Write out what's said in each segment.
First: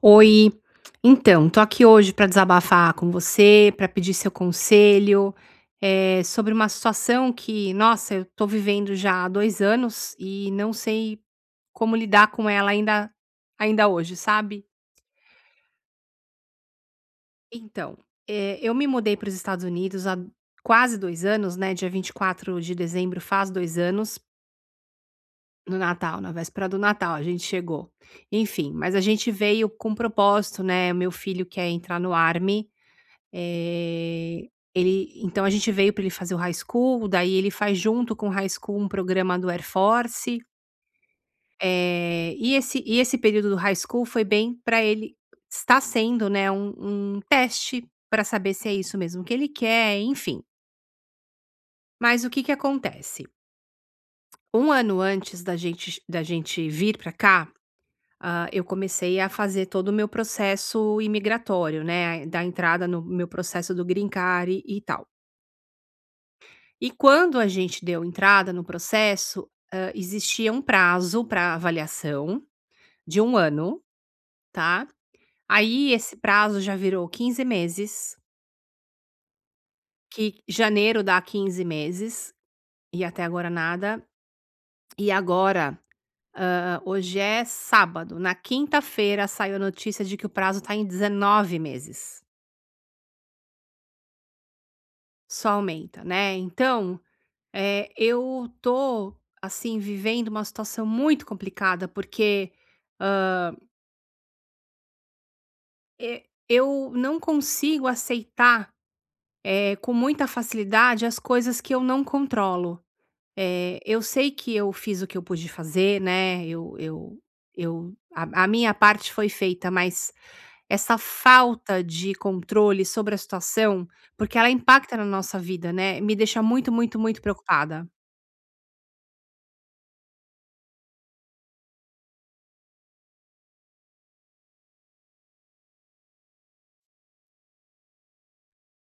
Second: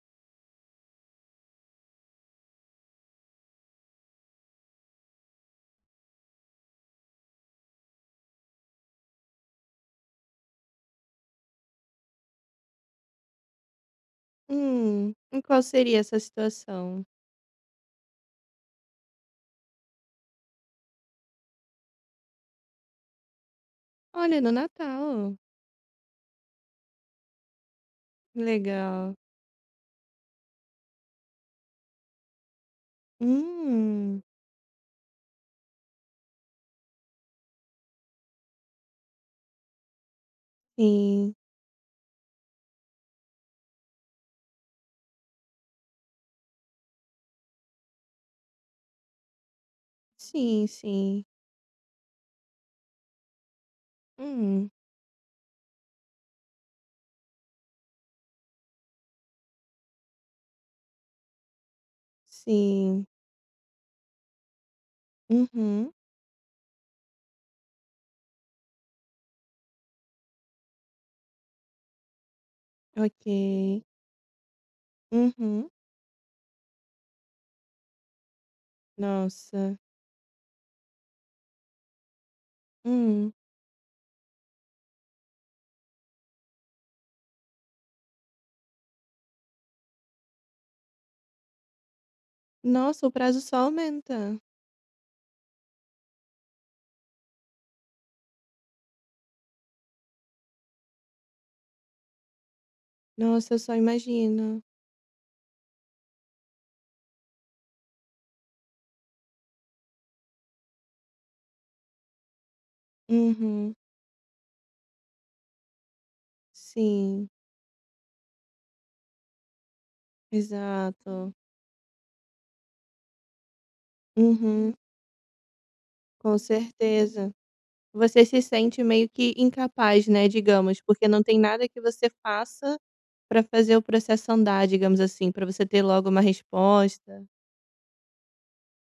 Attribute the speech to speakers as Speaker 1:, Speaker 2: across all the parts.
Speaker 1: Oi, então, tô aqui hoje para desabafar com você, para pedir seu conselho, sobre uma situação que, nossa, eu tô vivendo já há 2 anos e não sei como lidar com ela ainda hoje, sabe.
Speaker 2: E qual seria essa situação?
Speaker 1: Então, eu me mudei para os Estados Unidos há quase 2 anos, né, dia 24 de dezembro faz 2 anos,
Speaker 2: Olha, no Natal.
Speaker 1: no Natal, na véspera do Natal a gente chegou. Enfim, mas a
Speaker 2: Legal.
Speaker 1: gente veio com propósito, né, meu filho quer entrar no Army.
Speaker 2: Hum,
Speaker 1: Eh, ele então a gente veio para ele fazer o high school, daí ele faz junto com o high school um programa do Air Force,
Speaker 2: sim.
Speaker 1: e esse período do high school foi bem para ele, está sendo, né, um teste para saber se é isso mesmo que ele quer, enfim.
Speaker 2: Sim, sim.
Speaker 1: Mas o que que acontece?
Speaker 2: Hum,
Speaker 1: Um ano antes da gente vir para cá, eu comecei a fazer todo o meu processo imigratório, né, da entrada no
Speaker 2: sim.
Speaker 1: meu processo do green card e tal.
Speaker 2: Uhum,
Speaker 1: E quando a gente deu entrada no processo, existia um prazo para avaliação de um ano,
Speaker 2: ok.
Speaker 1: tá.
Speaker 2: Uhum.
Speaker 1: Aí esse prazo já virou 15 meses,
Speaker 2: Nossa.
Speaker 1: que janeiro dá 15 meses e até
Speaker 2: Hum.
Speaker 1: agora nada. E agora, hoje é sábado, na quinta-feira saiu a notícia de que o prazo tá em 19 meses.
Speaker 2: Nossa, o prazo só aumenta.
Speaker 1: Só aumenta, né. Então, eu tô, assim, vivendo uma situação muito complicada, porque, hã
Speaker 2: Nossa, eu só imagino.
Speaker 1: e eu não consigo aceitar, com muita facilidade as coisas que eu não controlo.
Speaker 2: Uhum.
Speaker 1: Eu sei que eu fiz o que eu pude fazer, né, eu eu
Speaker 2: Sim,
Speaker 1: eu a minha parte foi feita, mas essa
Speaker 2: exato.
Speaker 1: falta de controle sobre a situação, porque ela
Speaker 2: Uhum,
Speaker 1: impacta na nossa vida, né, me
Speaker 2: com
Speaker 1: deixa muito, muito, muito
Speaker 2: certeza.
Speaker 1: preocupada.
Speaker 2: Você se sente meio que incapaz, né, digamos, porque não tem nada que você faça pra fazer o processo andar, digamos assim, pra você ter logo uma resposta.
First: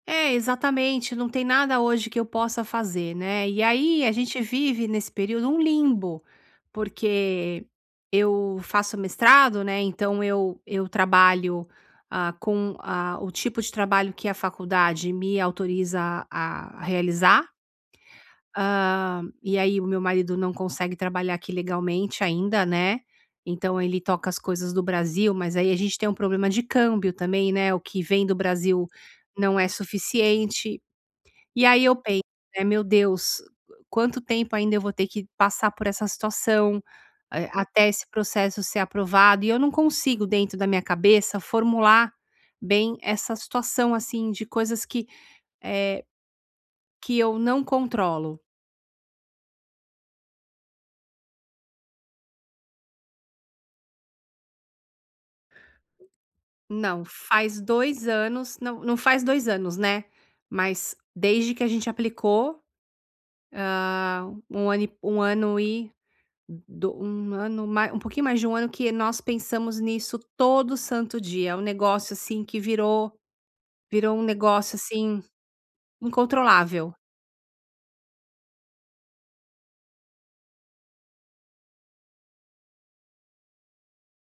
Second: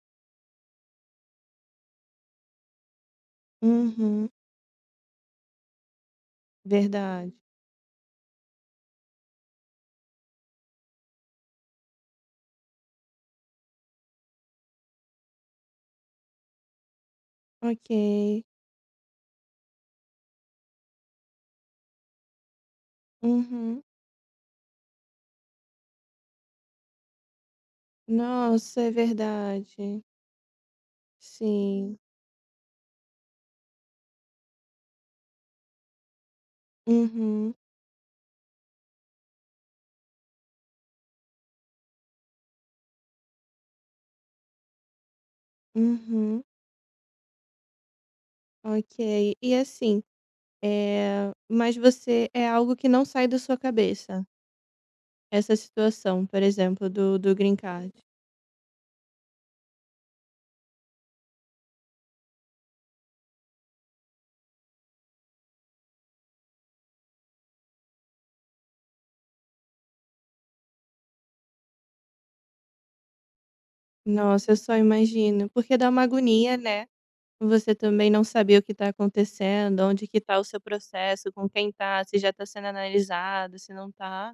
Speaker 1: É, exatamente, não tem nada hoje que eu possa fazer, né. E aí a
Speaker 2: Uhum,
Speaker 1: gente vive nesse período um limbo,
Speaker 2: verdade.
Speaker 1: porque eu faço mestrado, né, então eu trabalho, com, o tipo de trabalho que a faculdade me autoriza a realizar,
Speaker 2: Ok.
Speaker 1: e aí o meu marido não consegue trabalhar aqui legalmente ainda, né, então
Speaker 2: Uhum.
Speaker 1: ele toca as coisas do Brasil, mas aí a gente tem um problema de câmbio também, né, o que vem do
Speaker 2: Nossa,
Speaker 1: Brasil
Speaker 2: é
Speaker 1: não é
Speaker 2: verdade.
Speaker 1: suficiente. E aí eu
Speaker 2: Sim.
Speaker 1: penso, né: "Meu Deus, quanto tempo ainda eu vou ter que passar por essa situação,
Speaker 2: Uhum,
Speaker 1: até esse processo ser aprovado?" E eu não consigo, dentro da minha cabeça, formular bem essa situação, assim, de coisas que, eh,
Speaker 2: uhum.
Speaker 1: que eu não controlo.
Speaker 2: Ok. E assim, é, mas você é algo que não sai da sua cabeça, essa situação, por exemplo,
Speaker 1: Não,
Speaker 2: do green
Speaker 1: faz
Speaker 2: card?
Speaker 1: 2 anos, não faz 2 anos, né, mas desde que a gente aplicou, 1 ano e 1 ano e Do um ano mai um pouquinho mais de um ano que nós pensamos nisso todo santo dia, é um negócio, assim, que virou um
Speaker 2: Nossa, eu só
Speaker 1: negócio, assim,
Speaker 2: imagino, porque dá uma agonia, né.
Speaker 1: incontrolável.
Speaker 2: Você também não sabia o que está acontecendo, onde que está o seu processo, com quem está, se já está sendo analisado, se não está.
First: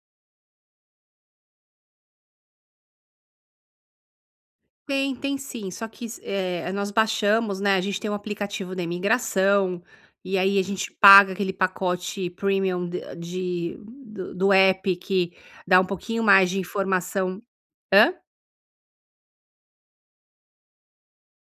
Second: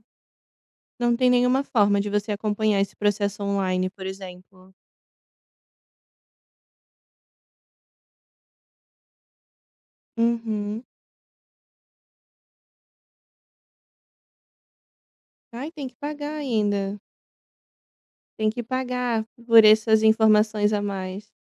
Speaker 2: Não tem nenhuma forma de você acompanhar esse processo online, por exemplo?
Speaker 1: Tem, tem sim, só que nós baixamos, né, a gente tem um aplicativo da imigração, e aí a
Speaker 2: Uhum.
Speaker 1: gente paga aquele pacote premium de do app que
Speaker 2: Ai,
Speaker 1: dá um
Speaker 2: tem que
Speaker 1: pouquinho
Speaker 2: pagar
Speaker 1: mais de
Speaker 2: ainda.
Speaker 1: informação. Hã?
Speaker 2: Tem que pagar por essas informações a mais.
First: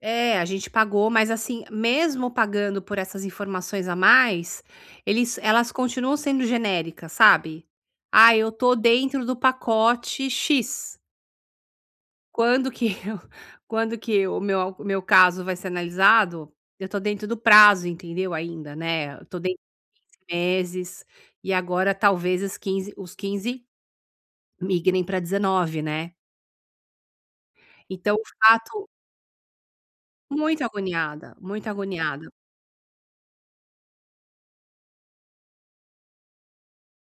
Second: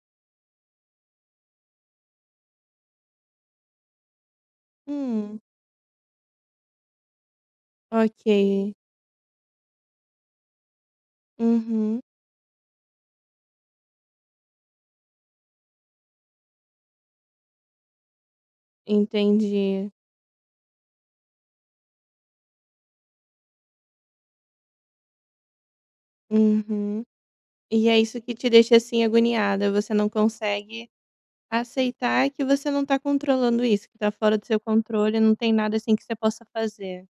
Speaker 1: É, a gente pagou, mas assim, mesmo pagando por essas informações a mais, eles
Speaker 2: Hum,
Speaker 1: elas continuam sendo genéricas, sabe? "Ah, eu
Speaker 2: ok.
Speaker 1: tô dentro do pacote X."
Speaker 2: Uhum.
Speaker 1: Quando que eu quando que o meu caso vai ser analisado, eu tô dentro do prazo, entendeu, ainda, né, eu tô dentro
Speaker 2: Entendi.
Speaker 1: de meses, e agora talvez os 15 migrem para 19, né.
Speaker 2: Uhum. E é
Speaker 1: Então
Speaker 2: isso
Speaker 1: o
Speaker 2: que te deixa
Speaker 1: fato
Speaker 2: assim agoniada. Você não
Speaker 1: Muito
Speaker 2: consegue
Speaker 1: agoniada, muito agoniada.
Speaker 2: aceitar que você não tá controlando isso, que tá fora do seu controle, não tem nada, assim, que você possa fazer.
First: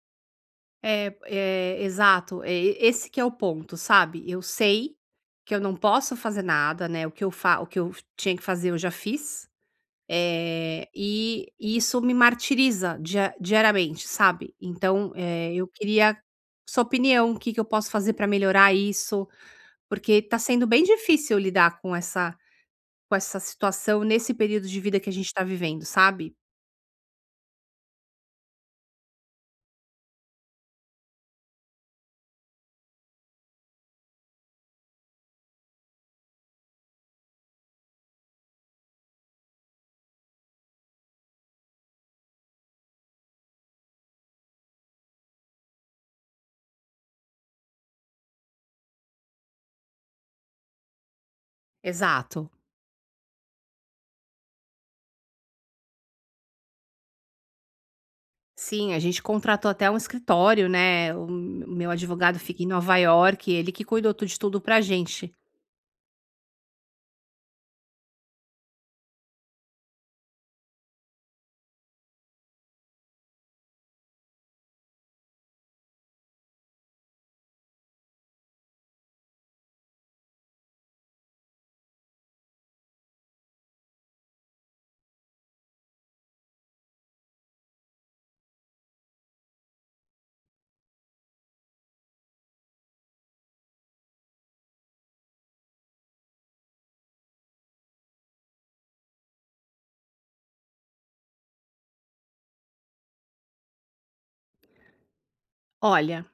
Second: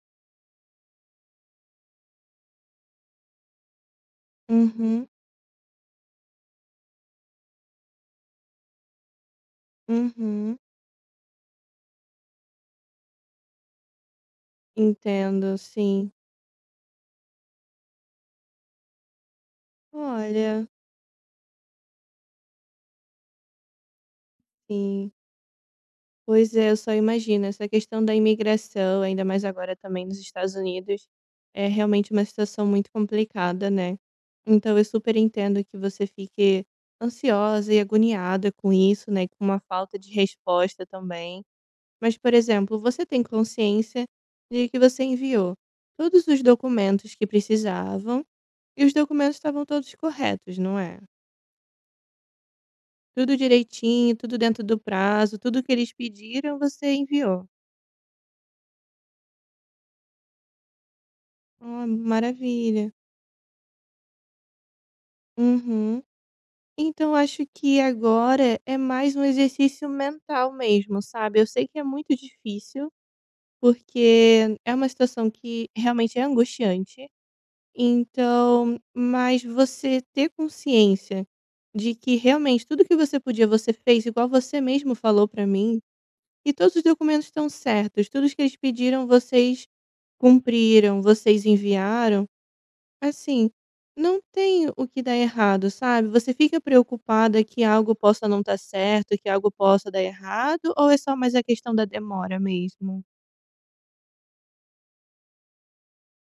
Speaker 1: É, é, exato, é e esse que é o ponto, sabe. Eu sei
Speaker 2: Uhum,
Speaker 1: que eu não posso fazer nada, né, o que eu tinha que fazer eu já fiz,
Speaker 2: uhum.
Speaker 1: e isso me martiriza diariamente, sabe. Então,
Speaker 2: Entendo,
Speaker 1: eu
Speaker 2: sim.
Speaker 1: queria sua opinião, o que que eu posso fazer para melhorar isso, porque tá sendo
Speaker 2: Olha,
Speaker 1: bem difícil lidar com essa, com essa situação nesse período de vida que
Speaker 2: sim.
Speaker 1: a gente tá vivendo, sabe.
Speaker 2: Pois é, eu só imagino, essa questão da imigração, ainda mais agora também nos Estados Unidos, é realmente uma situação muito complicada, né. Então eu super entendo que você fique ansiosa e agoniada com isso, né, com uma falta de resposta também. Mas, por exemplo, você tem consciência de que você enviou todos os documentos que precisavam e os documentos estavam todos corretos, não é?
Speaker 1: Exato.
Speaker 2: Tudo direitinho, tudo dentro do prazo, tudo que eles pediram, você enviou.
Speaker 1: Sim, a gente contratou até um escritório, né, o
Speaker 2: Ah,
Speaker 1: meu advogado fica em
Speaker 2: maravilha.
Speaker 1: Nova York, ele que cuidou tu de tudo pra gente.
Speaker 2: Uhum. Então, acho que agora é mais um exercício mental mesmo, sabe? Eu sei que é muito difícil, porque é uma situação que realmente é angustiante. Então, mas você ter consciência de que realmente tudo que você podia, você fez, igual você mesmo falou pra mim, e todos os documentos estão certos, tudo que eles pediram, vocês cumpriram, vocês enviaram, assim, não tem o que dar errado, sabe? Você fica preocupada que algo possa não estar certo, que algo possa dar errado, ou é só mais a questão da demora mesmo?
Speaker 1: Olha,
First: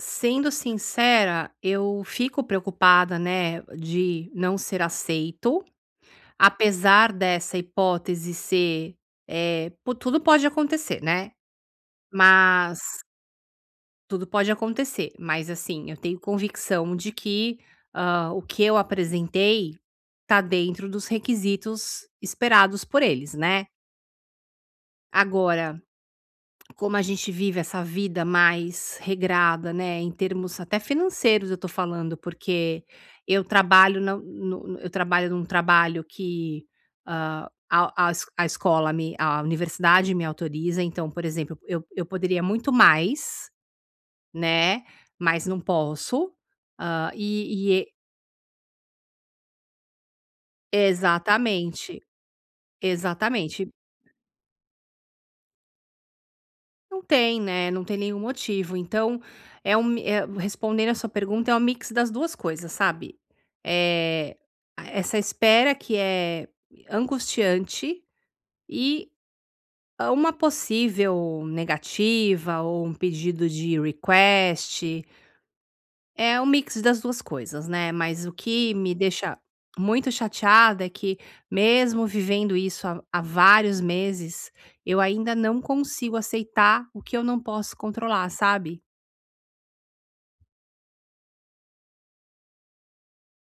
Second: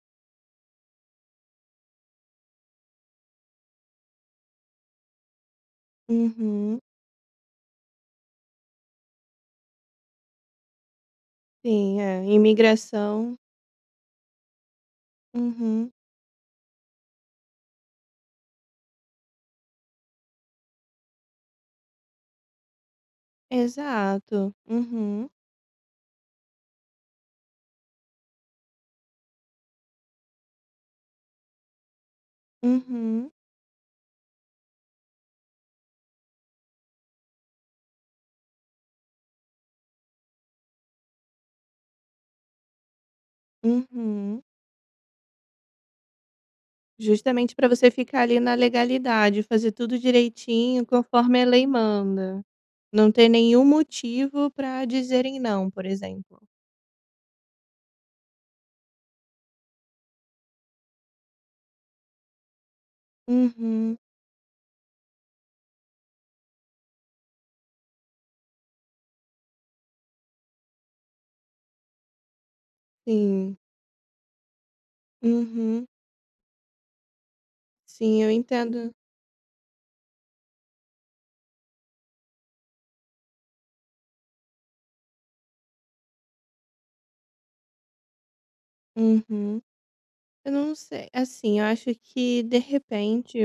Speaker 1: sendo sincera, eu fico preocupada, né, de não ser aceito,
Speaker 2: Uhum,
Speaker 1: apesar dessa hipótese ser, eh, po tudo pode acontecer, né,
Speaker 2: sim, é,
Speaker 1: mas
Speaker 2: imigração.
Speaker 1: tudo pode acontecer, mas assim,
Speaker 2: Uhum.
Speaker 1: eu tenho convicção de que, o que eu apresentei tá dentro dos requisitos esperados por eles, né.
Speaker 2: Exato. Uhum,
Speaker 1: Agora, como a gente vive essa vida mais regrada, né, em termos até financeiros eu tô falando, porque
Speaker 2: uhum,
Speaker 1: eu trabalho na no no- eu trabalho num trabalho que, hã, a es a escola me a universidade me autoriza, então, por exemplo, eu poderia muito mais,
Speaker 2: uhum.
Speaker 1: né, mas não posso, hã,
Speaker 2: Justamente para
Speaker 1: e
Speaker 2: você ficar ali na legalidade, fazer tudo direitinho conforme a lei
Speaker 1: exatamente,
Speaker 2: manda. Não ter nenhum
Speaker 1: exatamente.
Speaker 2: motivo para dizerem não, por exemplo.
Speaker 1: Não tem, né, não tem nenhum motivo. Então, respondendo a sua pergunta, é um mix das 2 coisas, sabe.
Speaker 2: Uhum,
Speaker 1: É a essa espera que é angustiante e a uma possível negativa ou um pedido
Speaker 2: sim.
Speaker 1: de request,
Speaker 2: Uhum,
Speaker 1: é um mix das 2 coisas, né,
Speaker 2: sim,
Speaker 1: mas
Speaker 2: eu
Speaker 1: o que
Speaker 2: entendo.
Speaker 1: me deixa muito chateada é que, mesmo vivendo isso há vários meses, eu ainda não consigo aceitar o que eu não posso controlar, sabe.
Speaker 2: Uhum. Eu não sei, assim, eu acho que, de repente,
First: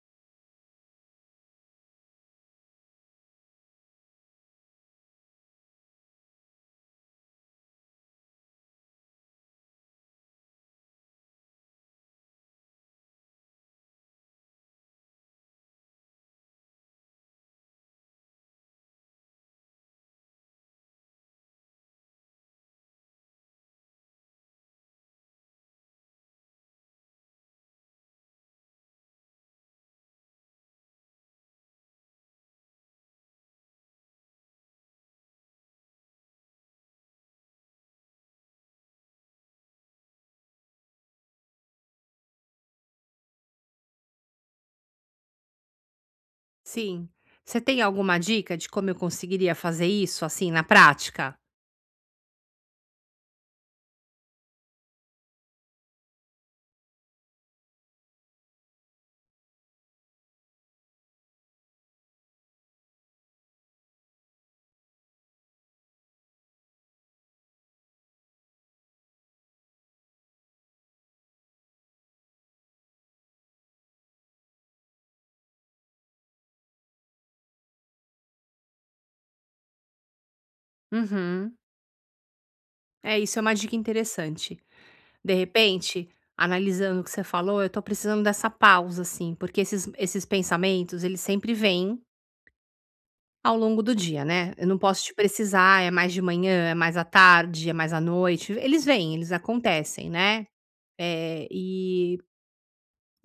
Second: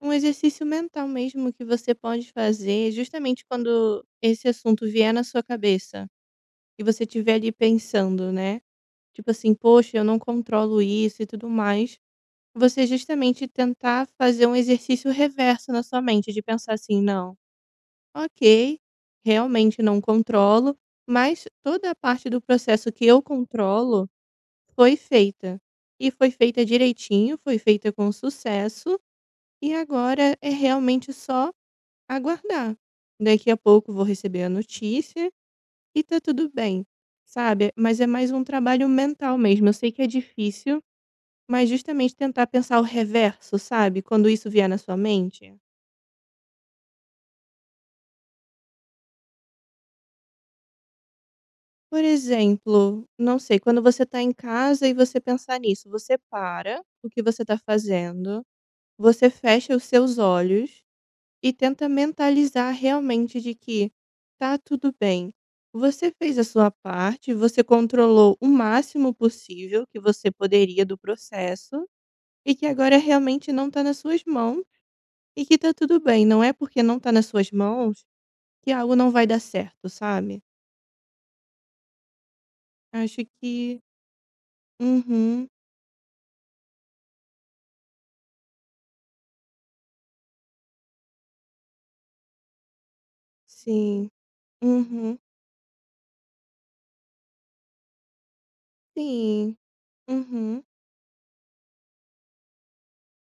Speaker 2: um exercício mental mesmo que você pode fazer, justamente quando esse assunto vier na sua cabeça e você estiver ali pensando, né? Tipo assim, poxa, eu não controlo isso e tudo mais, você justamente tentar fazer um exercício reverso na sua mente, de pensar assim, não, ok, realmente não controlo, mas toda a parte do processo que eu controlo foi feita. E foi feita direitinho, foi feita com sucesso, e agora é realmente só aguardar. Daqui a pouco vou receber a notícia e tá tudo bem, sabe? Mas é mais um trabalho mental mesmo. Eu sei que é difícil, mas justamente tentar pensar o reverso, sabe, quando isso vier na sua mente.
Speaker 1: Sim. Você tem alguma dica de como eu conseguiria fazer isso, assim, na prática?
Speaker 2: Por exemplo, não sei, quando você tá em casa e você pensar nisso, você para o que você tá fazendo, você fecha os seus olhos e tenta mentalizar realmente de que tá tudo bem. Você fez a sua parte, você controlou o máximo possível que você poderia do processo e que agora realmente não tá nas suas mãos e que tá tudo bem. Não é porque não tá nas suas mãos que algo não vai dar certo, sabe.
Speaker 1: Uhum. É,
Speaker 2: Acho
Speaker 1: isso é uma dica
Speaker 2: que
Speaker 1: interessante. De
Speaker 2: uhum,
Speaker 1: repente, analisando o que você falou, eu tô precisando dessa pausa, assim, porque esses pensamentos, eles sempre vêm ao longo do
Speaker 2: sim,
Speaker 1: dia, né. Eu não posso te
Speaker 2: uhum,
Speaker 1: precisar, é mais de manhã, é mais à tarde, é mais à noite. Eles vêm, eles
Speaker 2: sim,
Speaker 1: acontecem, né.
Speaker 2: uhum,
Speaker 1: Eh, e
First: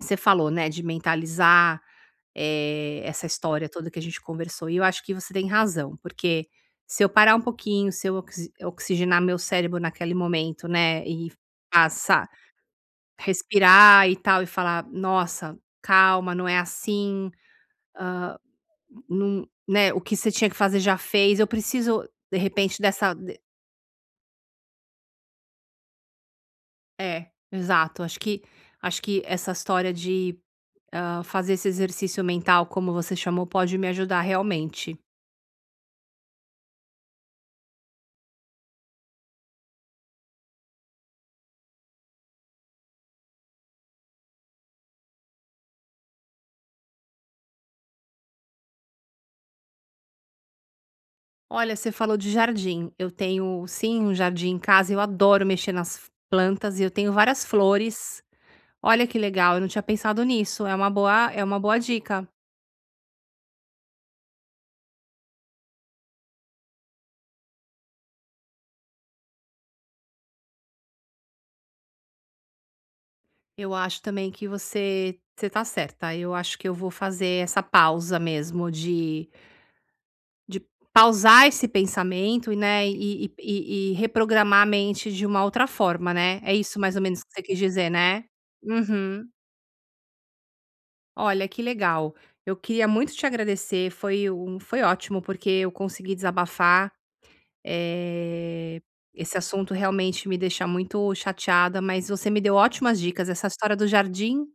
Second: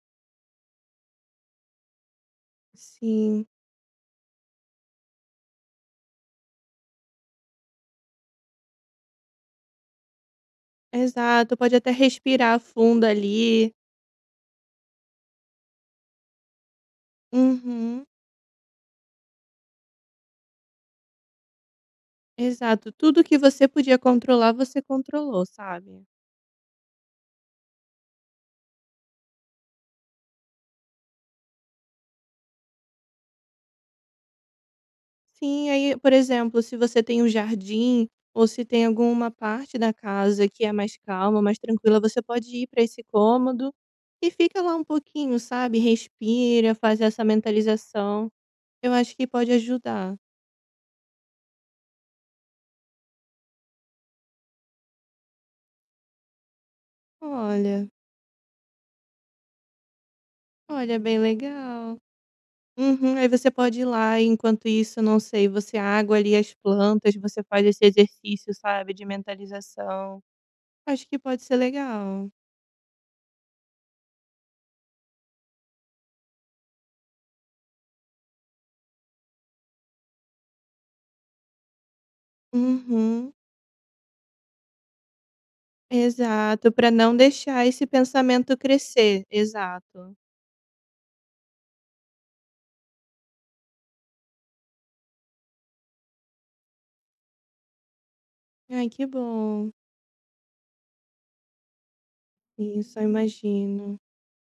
Speaker 1: Você falou, né, de mentalizar, essa
Speaker 2: sim,
Speaker 1: história toda que a gente conversou, e eu acho que você tem razão, porque se eu parar um pouquinho, se eu oxigenar meu cérebro naquele momento, né, e
Speaker 2: exato. Pode até
Speaker 1: passar
Speaker 2: respirar fundo ali.
Speaker 1: respirar e tal, e falar: "Nossa, calma, não é assim,
Speaker 2: Uhum,
Speaker 1: não", né, "o que você tinha que fazer já fez, eu preciso de repente
Speaker 2: exato.
Speaker 1: dessa".
Speaker 2: Tudo que você podia controlar, você controlou, sabe.
Speaker 1: É, exato. Acho que essa história de, fazer esse exercício mental, como você chamou, pode me ajudar realmente.
Speaker 2: Sim, aí, por exemplo, se você tem um jardim ou se tem alguma parte da casa que é mais calma, mais tranquila, você pode ir para esse cômodo e fica lá um pouquinho, sabe, respira, faz essa mentalização. Eu acho que pode ajudar.
Speaker 1: Olha, você falou de jardim. Eu tenho, sim, um jardim em casa, eu adoro mexer nas plantas e eu tenho várias
Speaker 2: Olha,
Speaker 1: flores. Olha que legal, eu não tinha pensado nisso. É uma
Speaker 2: olha, bem
Speaker 1: boa é uma boa
Speaker 2: legal.
Speaker 1: dica.
Speaker 2: Uhum, aí você pode ir lá, e enquanto isso, não sei, você água ali as plantas, você faz esse exercício, sabe, de mentalização. Acho que pode ser legal.
Speaker 1: Eu acho também que você tá certa. Eu acho que eu vou fazer essa pausa mesmo de pausar esse pensamento, e, né, e
Speaker 2: Uhum,
Speaker 1: e e e reprogramar a mente de uma outra forma, né. É
Speaker 2: exato,
Speaker 1: isso
Speaker 2: para
Speaker 1: mais ou
Speaker 2: não
Speaker 1: menos que você quis
Speaker 2: deixar esse
Speaker 1: dizer, né?
Speaker 2: pensamento crescer,
Speaker 1: Uhum.
Speaker 2: exato.
Speaker 1: Olha, que legal. Eu queria muito te agradecer, foi um foi ótimo, porque eu consegui desabafar, eh,
Speaker 2: Ai, que
Speaker 1: esse
Speaker 2: bom.
Speaker 1: assunto realmente me deixa muito chateada, mas você me deu
Speaker 2: Isso,
Speaker 1: ótimas
Speaker 2: eu
Speaker 1: dicas. Essa história do
Speaker 2: imagino.
Speaker 1: jardim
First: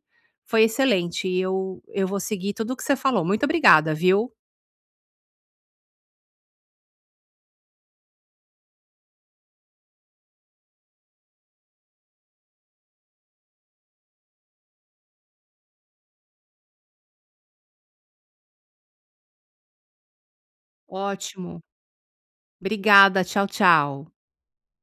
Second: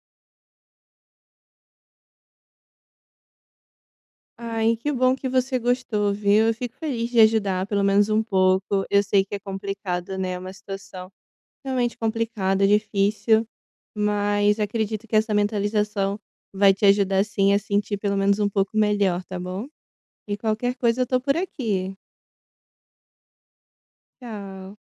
Speaker 1: foi excelente e eu vou seguir tudo o que você falou. Muito obrigada, viu?
Speaker 2: Ai, que bom que você gostou, viu? Eu fico feliz de ajudar, pelo menos um pouco. Eu sei que é complicado, né, uma situação realmente complicado, difícil, mas acredito que essa mentalização vai te ajudar sim a sentir pelo menos um pouco melhor, tá bom? E qualquer coisa eu tô por
Speaker 1: Ótimo.
Speaker 2: aqui.
Speaker 1: Obrigada. Tchau, tchau.
Speaker 2: Tchau.